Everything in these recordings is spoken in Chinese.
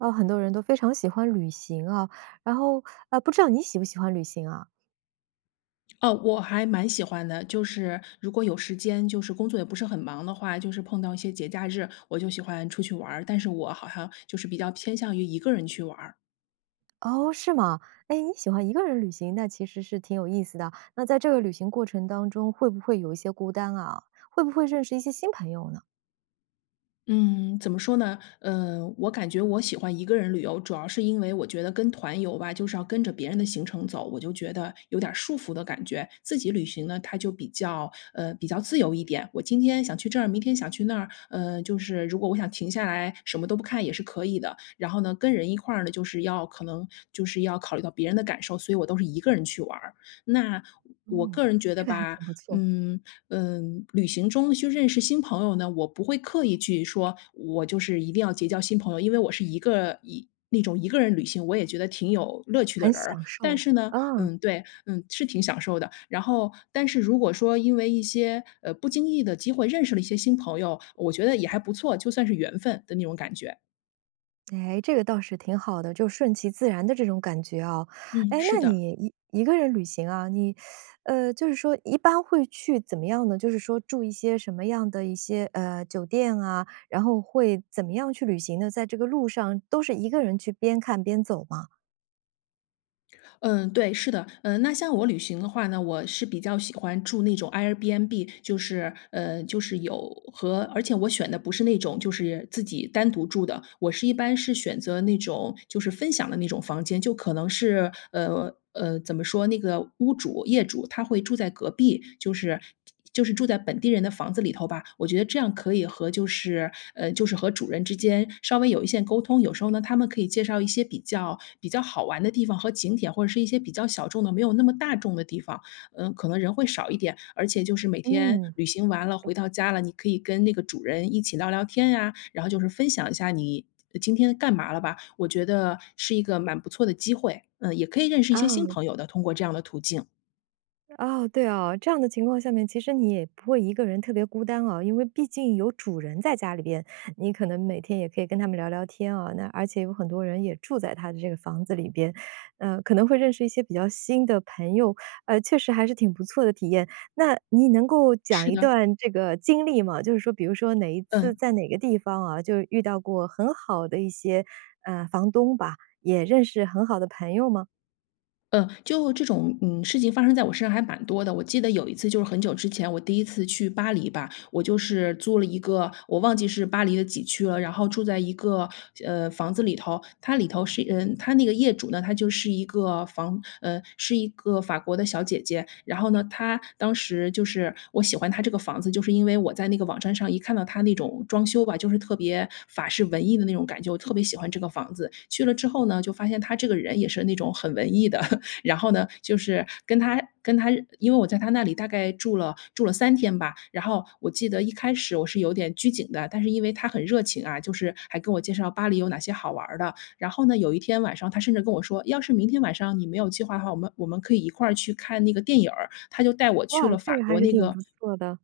啊，很多人都非常喜欢旅行啊，然后，啊，不知道你喜不喜欢旅行啊？哦，我还蛮喜欢的，就是如果有时间就是工作也不是很忙的话，就是碰到一些节假日，我就喜欢出去玩儿，但是我好像就是比较偏向于一个人去玩儿。哦，是吗？哎，你喜欢一个人旅行，那其实是挺有意思的，那在这个旅行过程当中会不会有一些孤单啊？会不会认识一些新朋友呢？嗯，怎么说呢？呃，我感觉我喜欢一个人旅游，主要是因为我觉得跟团游吧，就是要跟着别人的行程走，我就觉得有点儿束缚的感觉。自己旅行呢，它就比较呃，比较自由一点，我今天想去这儿，明天想去那儿，嗯，就是如果我想停下来什么都不看也是可以的，然后呢，跟人一块儿呢，就是要可能就是要考虑到别人的感受，所以我都是一个人去玩儿。那，我嗯，个人觉得这个还吧，挺不错。嗯，嗯，旅行中去认识新朋友呢，我不会刻意去说，我就是一定要结交新朋友，因为我是一个一那种一个人旅行，我也觉得挺有乐趣的很人儿，享但受。是呢嗯。嗯，对，嗯，是挺享受的，然后但是如果说因为一些，呃，不经意的机会认识了一些新朋友，我觉得也还不错，就算是缘分的那种感觉。哎，这个倒是挺好的，就顺其自然的这种感觉啊。嗯，诶，是那的。你一一个人旅行啊，你，呃，就是说一般会去怎么样呢？就是说住一些什么样的一些，呃，酒店啊，然后会怎么样去旅行呢？在这个路上都是一个人去边看边走吗？嗯，对，是的。嗯，那像我旅行的话呢，我是比较喜欢住那种 airbnb 就是呃，就是有和而且我选的不是那种就是自己单独住的，我是一般是选择那种就是分享的那种房间，就可能是，呃，呃，怎么说？那个屋主业主他会住在隔壁，就是就是住在本地人的房子里头吧，我觉得这样可以和就是呃，就是和主人之间稍微有一些沟通。有时候呢，他们可以介绍一些比较比较好玩的地方和景点，或者是一些比较小众的，没有那么大众的地方，呃，可能人会少一点。而且就是每天嗯，旅行完了，嗯。回到家了，你可以跟那个主人一起聊聊天呀，然后就是分享一下你今天干嘛了吧，我觉得是一个蛮不错的机会，嗯，也可以认识一些新啊。朋友的，通过这样的途径。哦，对啊，这样的情况下面其实你也不会一个人特别孤单啊。因为毕竟有主人在家里边，你可能每天也可以跟他们聊聊天啊，那而且有很多人也住在他的这个房子里边，呃，可能会认识一些比较新的朋友，呃，确实还是挺不错的体验。那你能够讲是一的。段这个经历吗？就是说比如说哪一次嗯。在哪个地方啊，就是遇到过很好的一些，呃，房东吧，也认识很好的朋友吗？呃，就这种，嗯，事情发生在我身上还蛮多的。我记得有一次就是很久之前，我第1次去巴黎吧，我就是租了一个我忘记是巴黎的几区了，然后住在一个呃，房子里头，它里头是嗯，它那个业主呢，她就是一个房呃，是一个法国的小姐姐。然后呢她当时就是我喜欢她这个房子，就是因为我在那个网站上一看到她那种装修吧，就是特别法式文艺的那种感觉，我特别喜欢这个房子。去了之后呢，就发现她这个人也是那种很文艺的，然后呢就是跟她跟她因为我在她那里大概住了住了3天吧。然后我记得一开始我是有点拘谨的，但是因为她很热情啊，就是还跟我介绍巴黎有哪些好玩儿的。然后呢，有一天晚上她甚至跟我说：“要是明天晚上你没有计划的话，我们我们可以一块儿去看那个电影儿。”她就带我去哇，了这法个还国是那挺个不错的。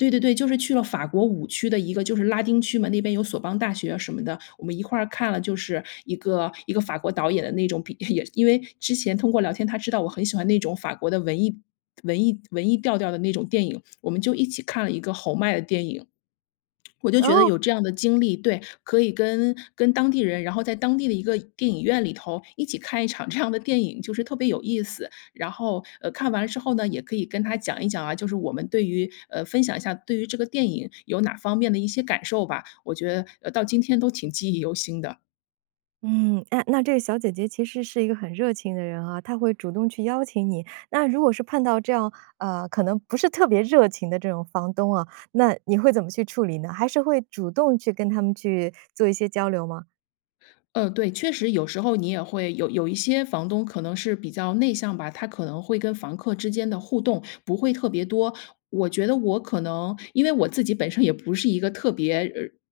对对对，就是去了法国五区的一个就是拉丁区嘛，那边有索邦大学啊什么的。我们一块儿看了，就是一个一个法国导演的那种比也因为之前通过聊天，她知道我很喜欢那种法国的文艺文艺文艺调调的那种电影，我们就一起看了一个侯麦的电影。我就觉得哦。有这样的经历对，可以跟跟当地人，然后在当地的一个电影院里头一起看一场这样的电影，就是特别有意思，然后呃，看完了之后呢，也可以跟她讲一讲啊，就是我们对于呃，分享一下对于这个电影有哪方面的一些感受吧，我觉得到今天都挺记忆犹新的。嗯，哎，那这个小姐姐其实是一个很热情的人啊，她会主动去邀请你。那如果是碰到这样，呃，可能不是特别热情的这种房东啊，那你会怎么去处理呢？还是会主动去跟他们去做一些交流吗？嗯，对，确实有时候你也会有有一些房东可能是比较内向吧，他可能会跟房客之间的互动不会特别多。我觉得我可能因为我自己本身也不是一个特别，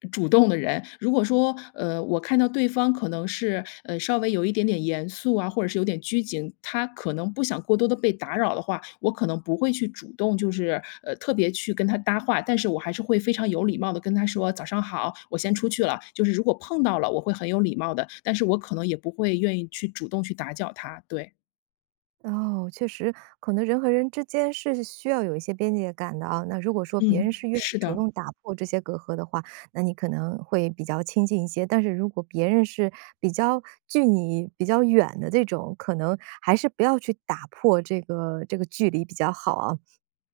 呃，主动的人，如果说，呃，我看到对方可能是，呃，稍微有一点点严肃啊，或者是有点拘谨，他可能不想过多地被打扰的话，我可能不会去主动就是，呃，特别去跟他搭话。但是我还是会非常有礼貌地跟他说：“早上好，我先出去了。”就是如果碰到了，我会很有礼貌的，但是我可能也不会愿意去主动去打搅他，对。哦，确实，可能人和人之间是需要有一些边界感的啊。那如果说别嗯，人是愿意是主的。动打破这些隔阂的话，那你可能会比较亲近一些。但是如果别人是比较距你比较远的这种，可能还是不要去打破这个这个距离比较好啊。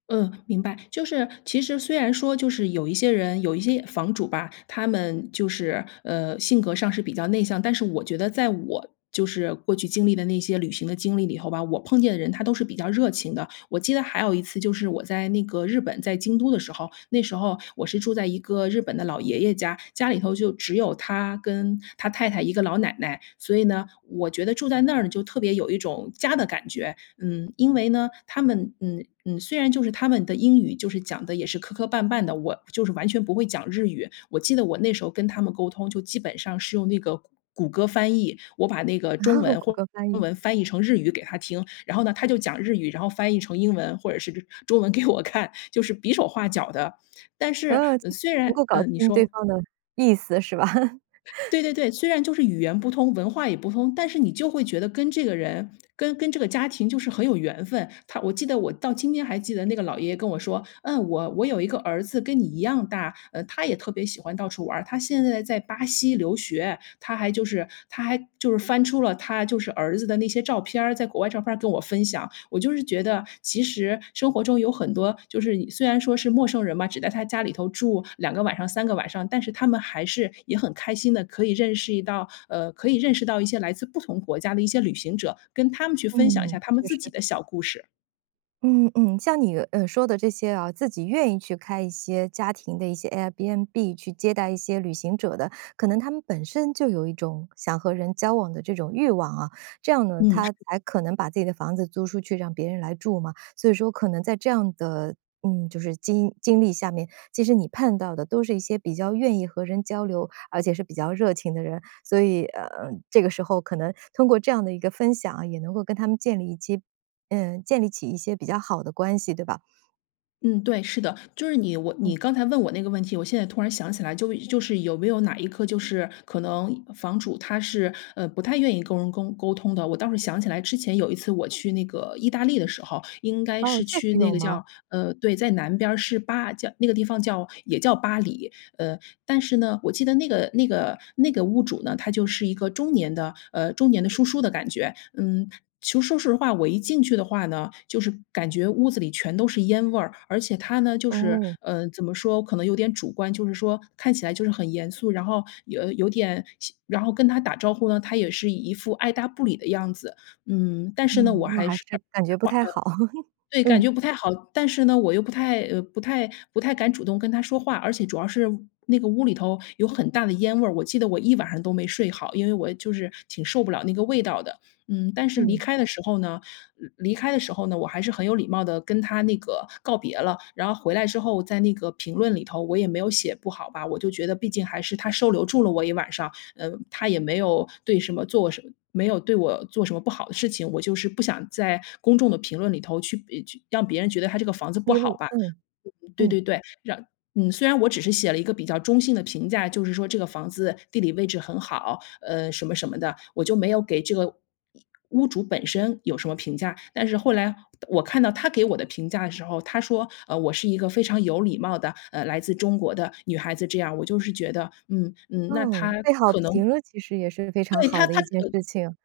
嗯，明白，就是其实虽然说就是有一些人有一些房主吧，他们就是，呃，性格上是比较内向，但是我觉得在我就是过去经历的那些旅行的经历里头吧，我碰见的人他都是比较热情的。我记得还有一次就是我在那个日本，在京都的时候，那时候我是住在一个日本的老爷爷家，家里头就只有他跟他太太一个老奶奶。所以呢，我觉得住在那儿呢就特别有一种家的感觉，嗯，因为呢，他们，嗯，嗯，虽然就是他们的英语就是讲得也是磕磕绊绊的，我就是完全不会讲日语。我记得我那时候跟他们沟通，就基本上是用那个谷谷歌翻译，我把那个中 文谷或者歌翻中译。文翻译成日语给他听，然后呢他就讲日语，然后翻译成英文或者是中文给我看，就是比手画脚地。但是嗯，就是虽能然够搞嗯，你清说。对方的意思是吧？对对对，虽然就是语言不通，文化也不通，但是你就会觉得跟这个人，跟跟这个家庭就是很有缘分。他我记得我到今天还记得那个老爷爷跟我说，嗯，我我有一个儿子跟你一样大，呃，他也特别喜欢到处玩儿，他现在在巴西留学。他还就是他还就是翻出了他就是儿子的那些照片儿，在国外的照片儿跟我分享，我就是觉得其实生活中有很多，就是你虽然说是陌生人嘛，只在他家里头住2个晚上、3个晚上，但是他们还是也很开心地，可以认识到，呃，可以认识到一些来自不同国家的一些旅行者，跟他们去分享一嗯，下他们确自己实。的小故事。嗯嗯。像你，呃，说的这些啊，自己愿意去开一些家庭的一些 Airbnb 去接待一些旅行者的，可能他们本身就有一种想和人交往的这种欲望啊。这样呢，嗯，他是。才可能把自己的房子租出去，让别人来住嘛。所以说可能在这样的，嗯，就是经经历下面，其实你看到的都是一些比较愿意和人交流，而且是比较热情的人。所以，呃，这个时候可能通过这样的一个分享啊，也能够跟他们建立一些呃，建立起一些比较好的关系，对吧？嗯，对，是的。就是你我你嗯。刚才问我那个问题，我现在突然想起来就就是有没有哪一个就是可能房主他是，呃，不太愿意跟人沟沟通的。我倒是想起来之前有一次我去那个意大利的时候，应该哦，是确去实那有个吗？叫呃，对，在南边儿，是巴叫那个地方叫也叫巴黎。呃，但是呢，我记得那个那个那个屋主呢，他就是一个中年的，呃，中年的叔叔的感觉。嗯，其实说实话，我一进去的话呢，就是感觉屋子里全都是烟味儿，而且他呢，就是，哦。呃，怎么说可能有点主观，就是说看起来就是很严肃。然后有有点然后跟他打招呼呢，他也是一副爱搭不理的样子。嗯，但是呢，嗯，我那还还是是感觉不太好，对，感嗯。觉不太好。但是呢，我又不太呃，不太不太敢主动跟他说话，而且主要是那个屋里头有很大的烟味儿。我记得我一晚上都没睡好，因为我就是挺受不了那个味道的。嗯，但是离嗯。开的时候呢离开的时候呢，我还是很有礼貌地跟他那个告别了。然后回来之后在那个评论里头，我也没有写不好吧。我就觉得毕竟还是他收留住了我一晚上，呃，他也没有对什么做什么没有对我做什么不好的事情。我就是不想在公众的评论里头去，呃，去让别人觉得他这个房子不披好露，吧。嗯，对嗯。对对，嗯，虽然我只是写了一个比较中性的评价，就是说这个房子地理位置很好，呃，什么什么的。我就没有给这个屋主本身有什么评价。但是后来我看到他给我的评价的时候，他说，呃，我是一个非常有礼貌的，呃，来自中国的女孩子这样儿，我就是觉得，嗯嗯，那他嗯，被好可能评了其实也是非常对，好他的他，一件呃事情。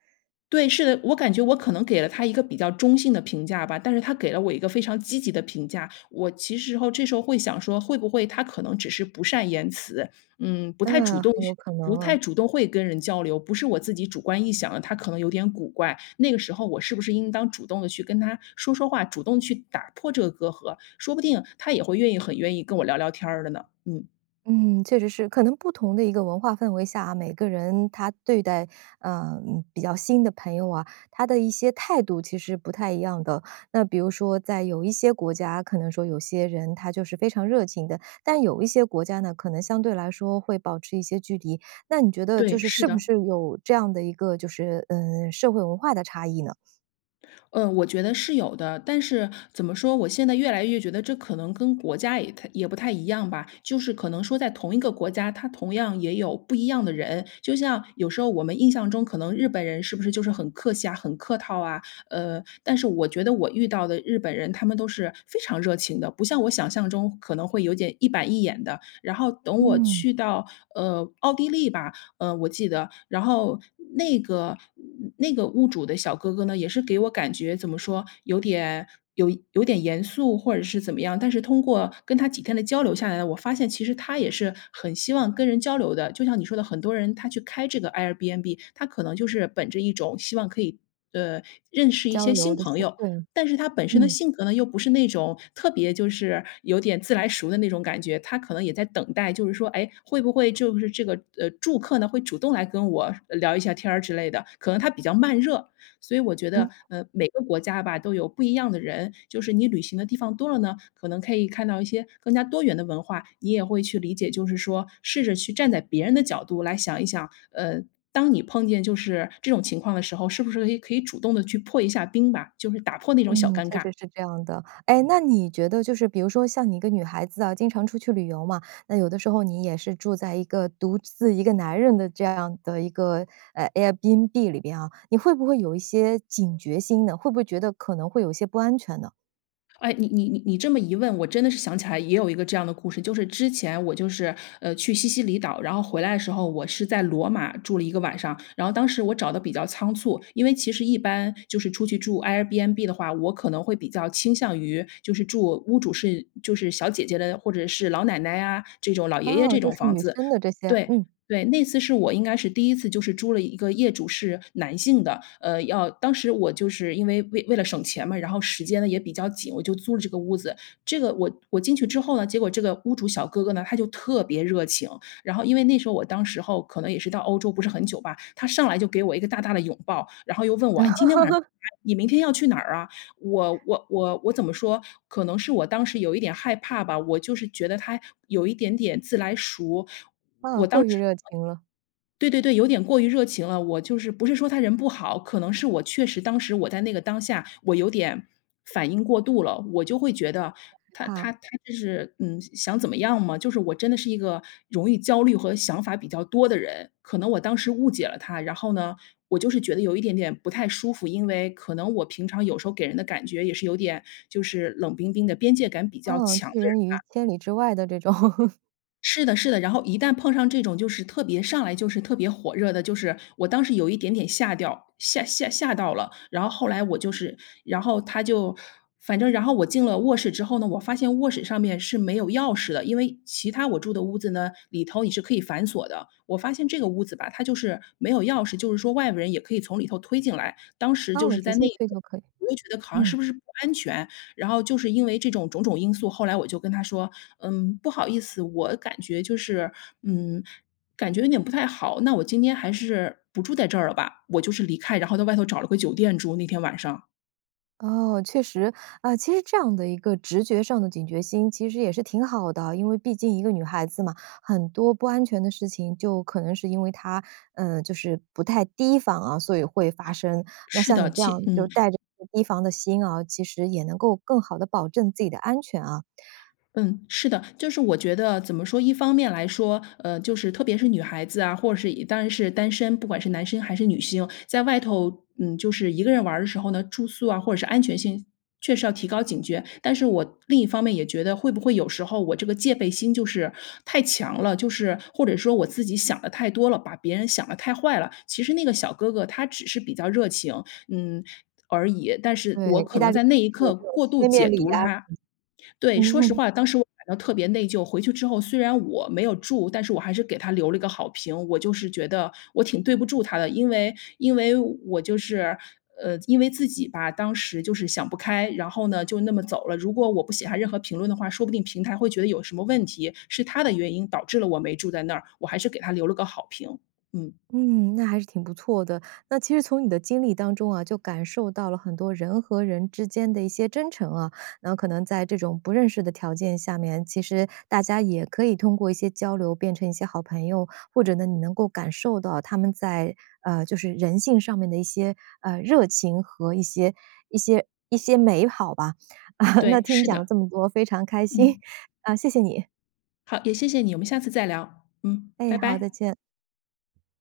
对，是的，我感觉我可能给了他一个比较中性的评价吧。但是他给了我一个非常积极的评价，我其实侯这时候会想说，会不会他可能只是不善言辞。嗯，不太主嗯，动很有去可能不太啊。主动会跟人交流。不是我自己主观臆想的，他可能有点古怪，那个时候我是不是应当主动地去跟他说说话，主动去打破这个隔阂。说不定他也会愿意很愿意跟我聊聊天儿的呢，嗯。嗯，确实是。可能不同的一个文化氛围下啊，每个人他对待，嗯，比较新的朋友啊，他的一些态度其实不太一样的。那比如说在有一些国家，可能说有些人他就是非常热情的，但有一些国家呢，可能相对来说会保持一些距离。那你觉得就对，是，是是不的。是有这样的一个就是，呃，社会文化的差异呢？呃，我觉得是有的，但是怎么说，我现在越来越觉得这可能跟国家也太也不太一样吧，就是可能说在同一个国家，它同样也有不一样的人。就像有时候我们印象中可能日本人是不是就是很客气啊，很客套啊，呃但是我觉得我遇到的日本人他们都是非常热情的，不像我想象中可能会有点一板一眼的，然后等我嗯。去到，呃奥地利吧，呃我记得，然后那个那个屋主的小哥哥呢，也是给我感觉怎么说有点有有点严肃或者是怎么样，但是通过跟他几天的交流下来呢，我发现其实他也是很希望跟人交流的，就像你说的很多人，他去开这个 Airbnb，他可能就是本着一种希望可以，呃认识一交些流新的朋是，友，对，但是他本身的嗯。性格呢，又不是那种特别就是有点自来熟的那种感觉，他可能也在等待，就是说，哎，会不会就是这个，呃住客呢，会主动来跟我聊一下天儿之类的，可能他比较慢热。所以我觉嗯。得，呃每个国家吧都有不一样的人，就是你旅行的地方多了呢，可能可以看到一些更加多元的文化，你也会去理解，就是说试着去站在别人的角度来想一想，呃当你碰见就是这种情况的时候，是不是，诶，可以主动地去破一下冰吧，就是打破那种小嗯，尴确尬。实是这样的，哎，那你觉得就是比如说像你一个女孩子啊，经常出去旅游嘛，那有的时候你也是住在一个独自一个男人的这样的一个，啊 Airbnb 里边啊，你会不会有一些警觉心呢？会不会觉得可能会有一些不安全呢？哎，你你你你这么一问，我真的是想起来也有一个这样的故事，就是之前我就是，呃，去西西里岛，然后回来的时候我是在罗马住了1个晚上，然后当时我找的比较仓促，因为其实一般就是出去住 Airbnb 的话，我可能会比较倾向于就是住屋主是就是小姐姐的，或者是老奶奶啊，这种老爷爷哦，这就种是房女子。生的这些，对嗯。对，那次是我应该是第1次就是租了一个业主是男性的。呃，要当时我就是因为为为了省钱嘛，然后时间呢也比较紧，我就租了这个屋子，这个我我进去之后呢，结果这个屋主小哥哥呢，他就特别热情，然后因为那时候我当时候可能也是到欧洲不是很久吧，他上来就给我一个大大的拥抱，然后又问我：“诶你今天晚上 你明天要去哪儿啊？”我我我我怎么说，可能是我当时有一点害怕吧，我就是觉得他有一点点自来熟，我当时啊，过于热情了。对对对，有点过于热情了，我就是不是说他人不好，可能是我确实当时我在那个当下我有点反应过度了，我就会觉得他怕。他他这是，嗯，想怎么样吗？就是我真的是一个容易焦虑和想法比较多的人，可能我当时误解了他，然后呢，我就是觉得有一点点不太舒服，因为可能我平常有时候给人的感觉也是有点就是冷冰冰的边界感比较嗯，强的拒人人于吧。千里之外的这种。是的是的，然后一旦碰上这种就是特别上来就是特别火热的，就是我当时有一点点吓掉吓吓吓到了，然后后来我就是，然后他就反正然后我进了卧室之后呢，我发现卧室上面是没有钥匙的，因为其它我住的屋子呢，里头也是可以反锁的。我发现这个屋子吧，它就是没有钥匙，就是说外部人也可以从里头推进来，当时就哦，是直在那接个退就可以，我就觉得好像是嗯。不是不安全。然后就是因为这种种种因素，后来我就跟他说：“嗯，不好意思，我感觉就是，嗯，感觉有点不太好，那我今天还是不住在这儿了吧。”我就是离开，然后在外头找了个酒店住，那天晚上。哦，确实，啊，其实这样的一个直觉上的警觉心其实也是挺好的。因为毕竟一个女孩子嘛，很多不安全的事情就可能是因为她，呃，就是不太提防啊，所以会发生，那是像的，你这样其就嗯。带着提防的心啊，其实也能够更好地保证自己的安全啊。嗯，是的，就是我觉得怎么说，一方面来说，呃就是特别是女孩子啊，或者是已当然是单身，不管是男生还是女性，在外头，嗯，就是一个人玩的时候呢，住宿啊，或者是安全性确实要提高警觉。但是我另一方面也觉得会不会有时候我这个戒备心就是太强了，就是或者说我自己想得太多了，把别人想得太坏了，其实那个小哥哥他只是比较热情，嗯，而已，但是对，我意可大能利在那就一是有刻这种过度贴面解礼读呀了他。什对，么。说实 话，当时我感到特别内疚，回去之后虽然我没有住，但是我还是给他留了一个好评。我就是觉得我挺对不住他的，因为因为我就是，呃，因为自己吧，当时就是想不开，然后呢，就那么走了，如果我不写下任何评论的话，说不定平台会觉得有什么问题，是他的原因导致了我没住在那儿，我还是给他留了个好评，嗯。嗯，那还是挺不错的，那其实从你的经历当中啊，就感受到了很多人和人之间的一些真诚啊，然后可能在这种不认识的条件下面，其实大家也可以通过一些交流变成一些好朋友，或者呢你能够感受到他们在，呃，就是人性上面的一些，呃，热情和一些一些一些美好吧。那对，听你是讲了的。这么多，非常开心，嗯。呃，谢谢你！好，也谢谢你，我们下次再聊，嗯，哎，拜好，再拜。见。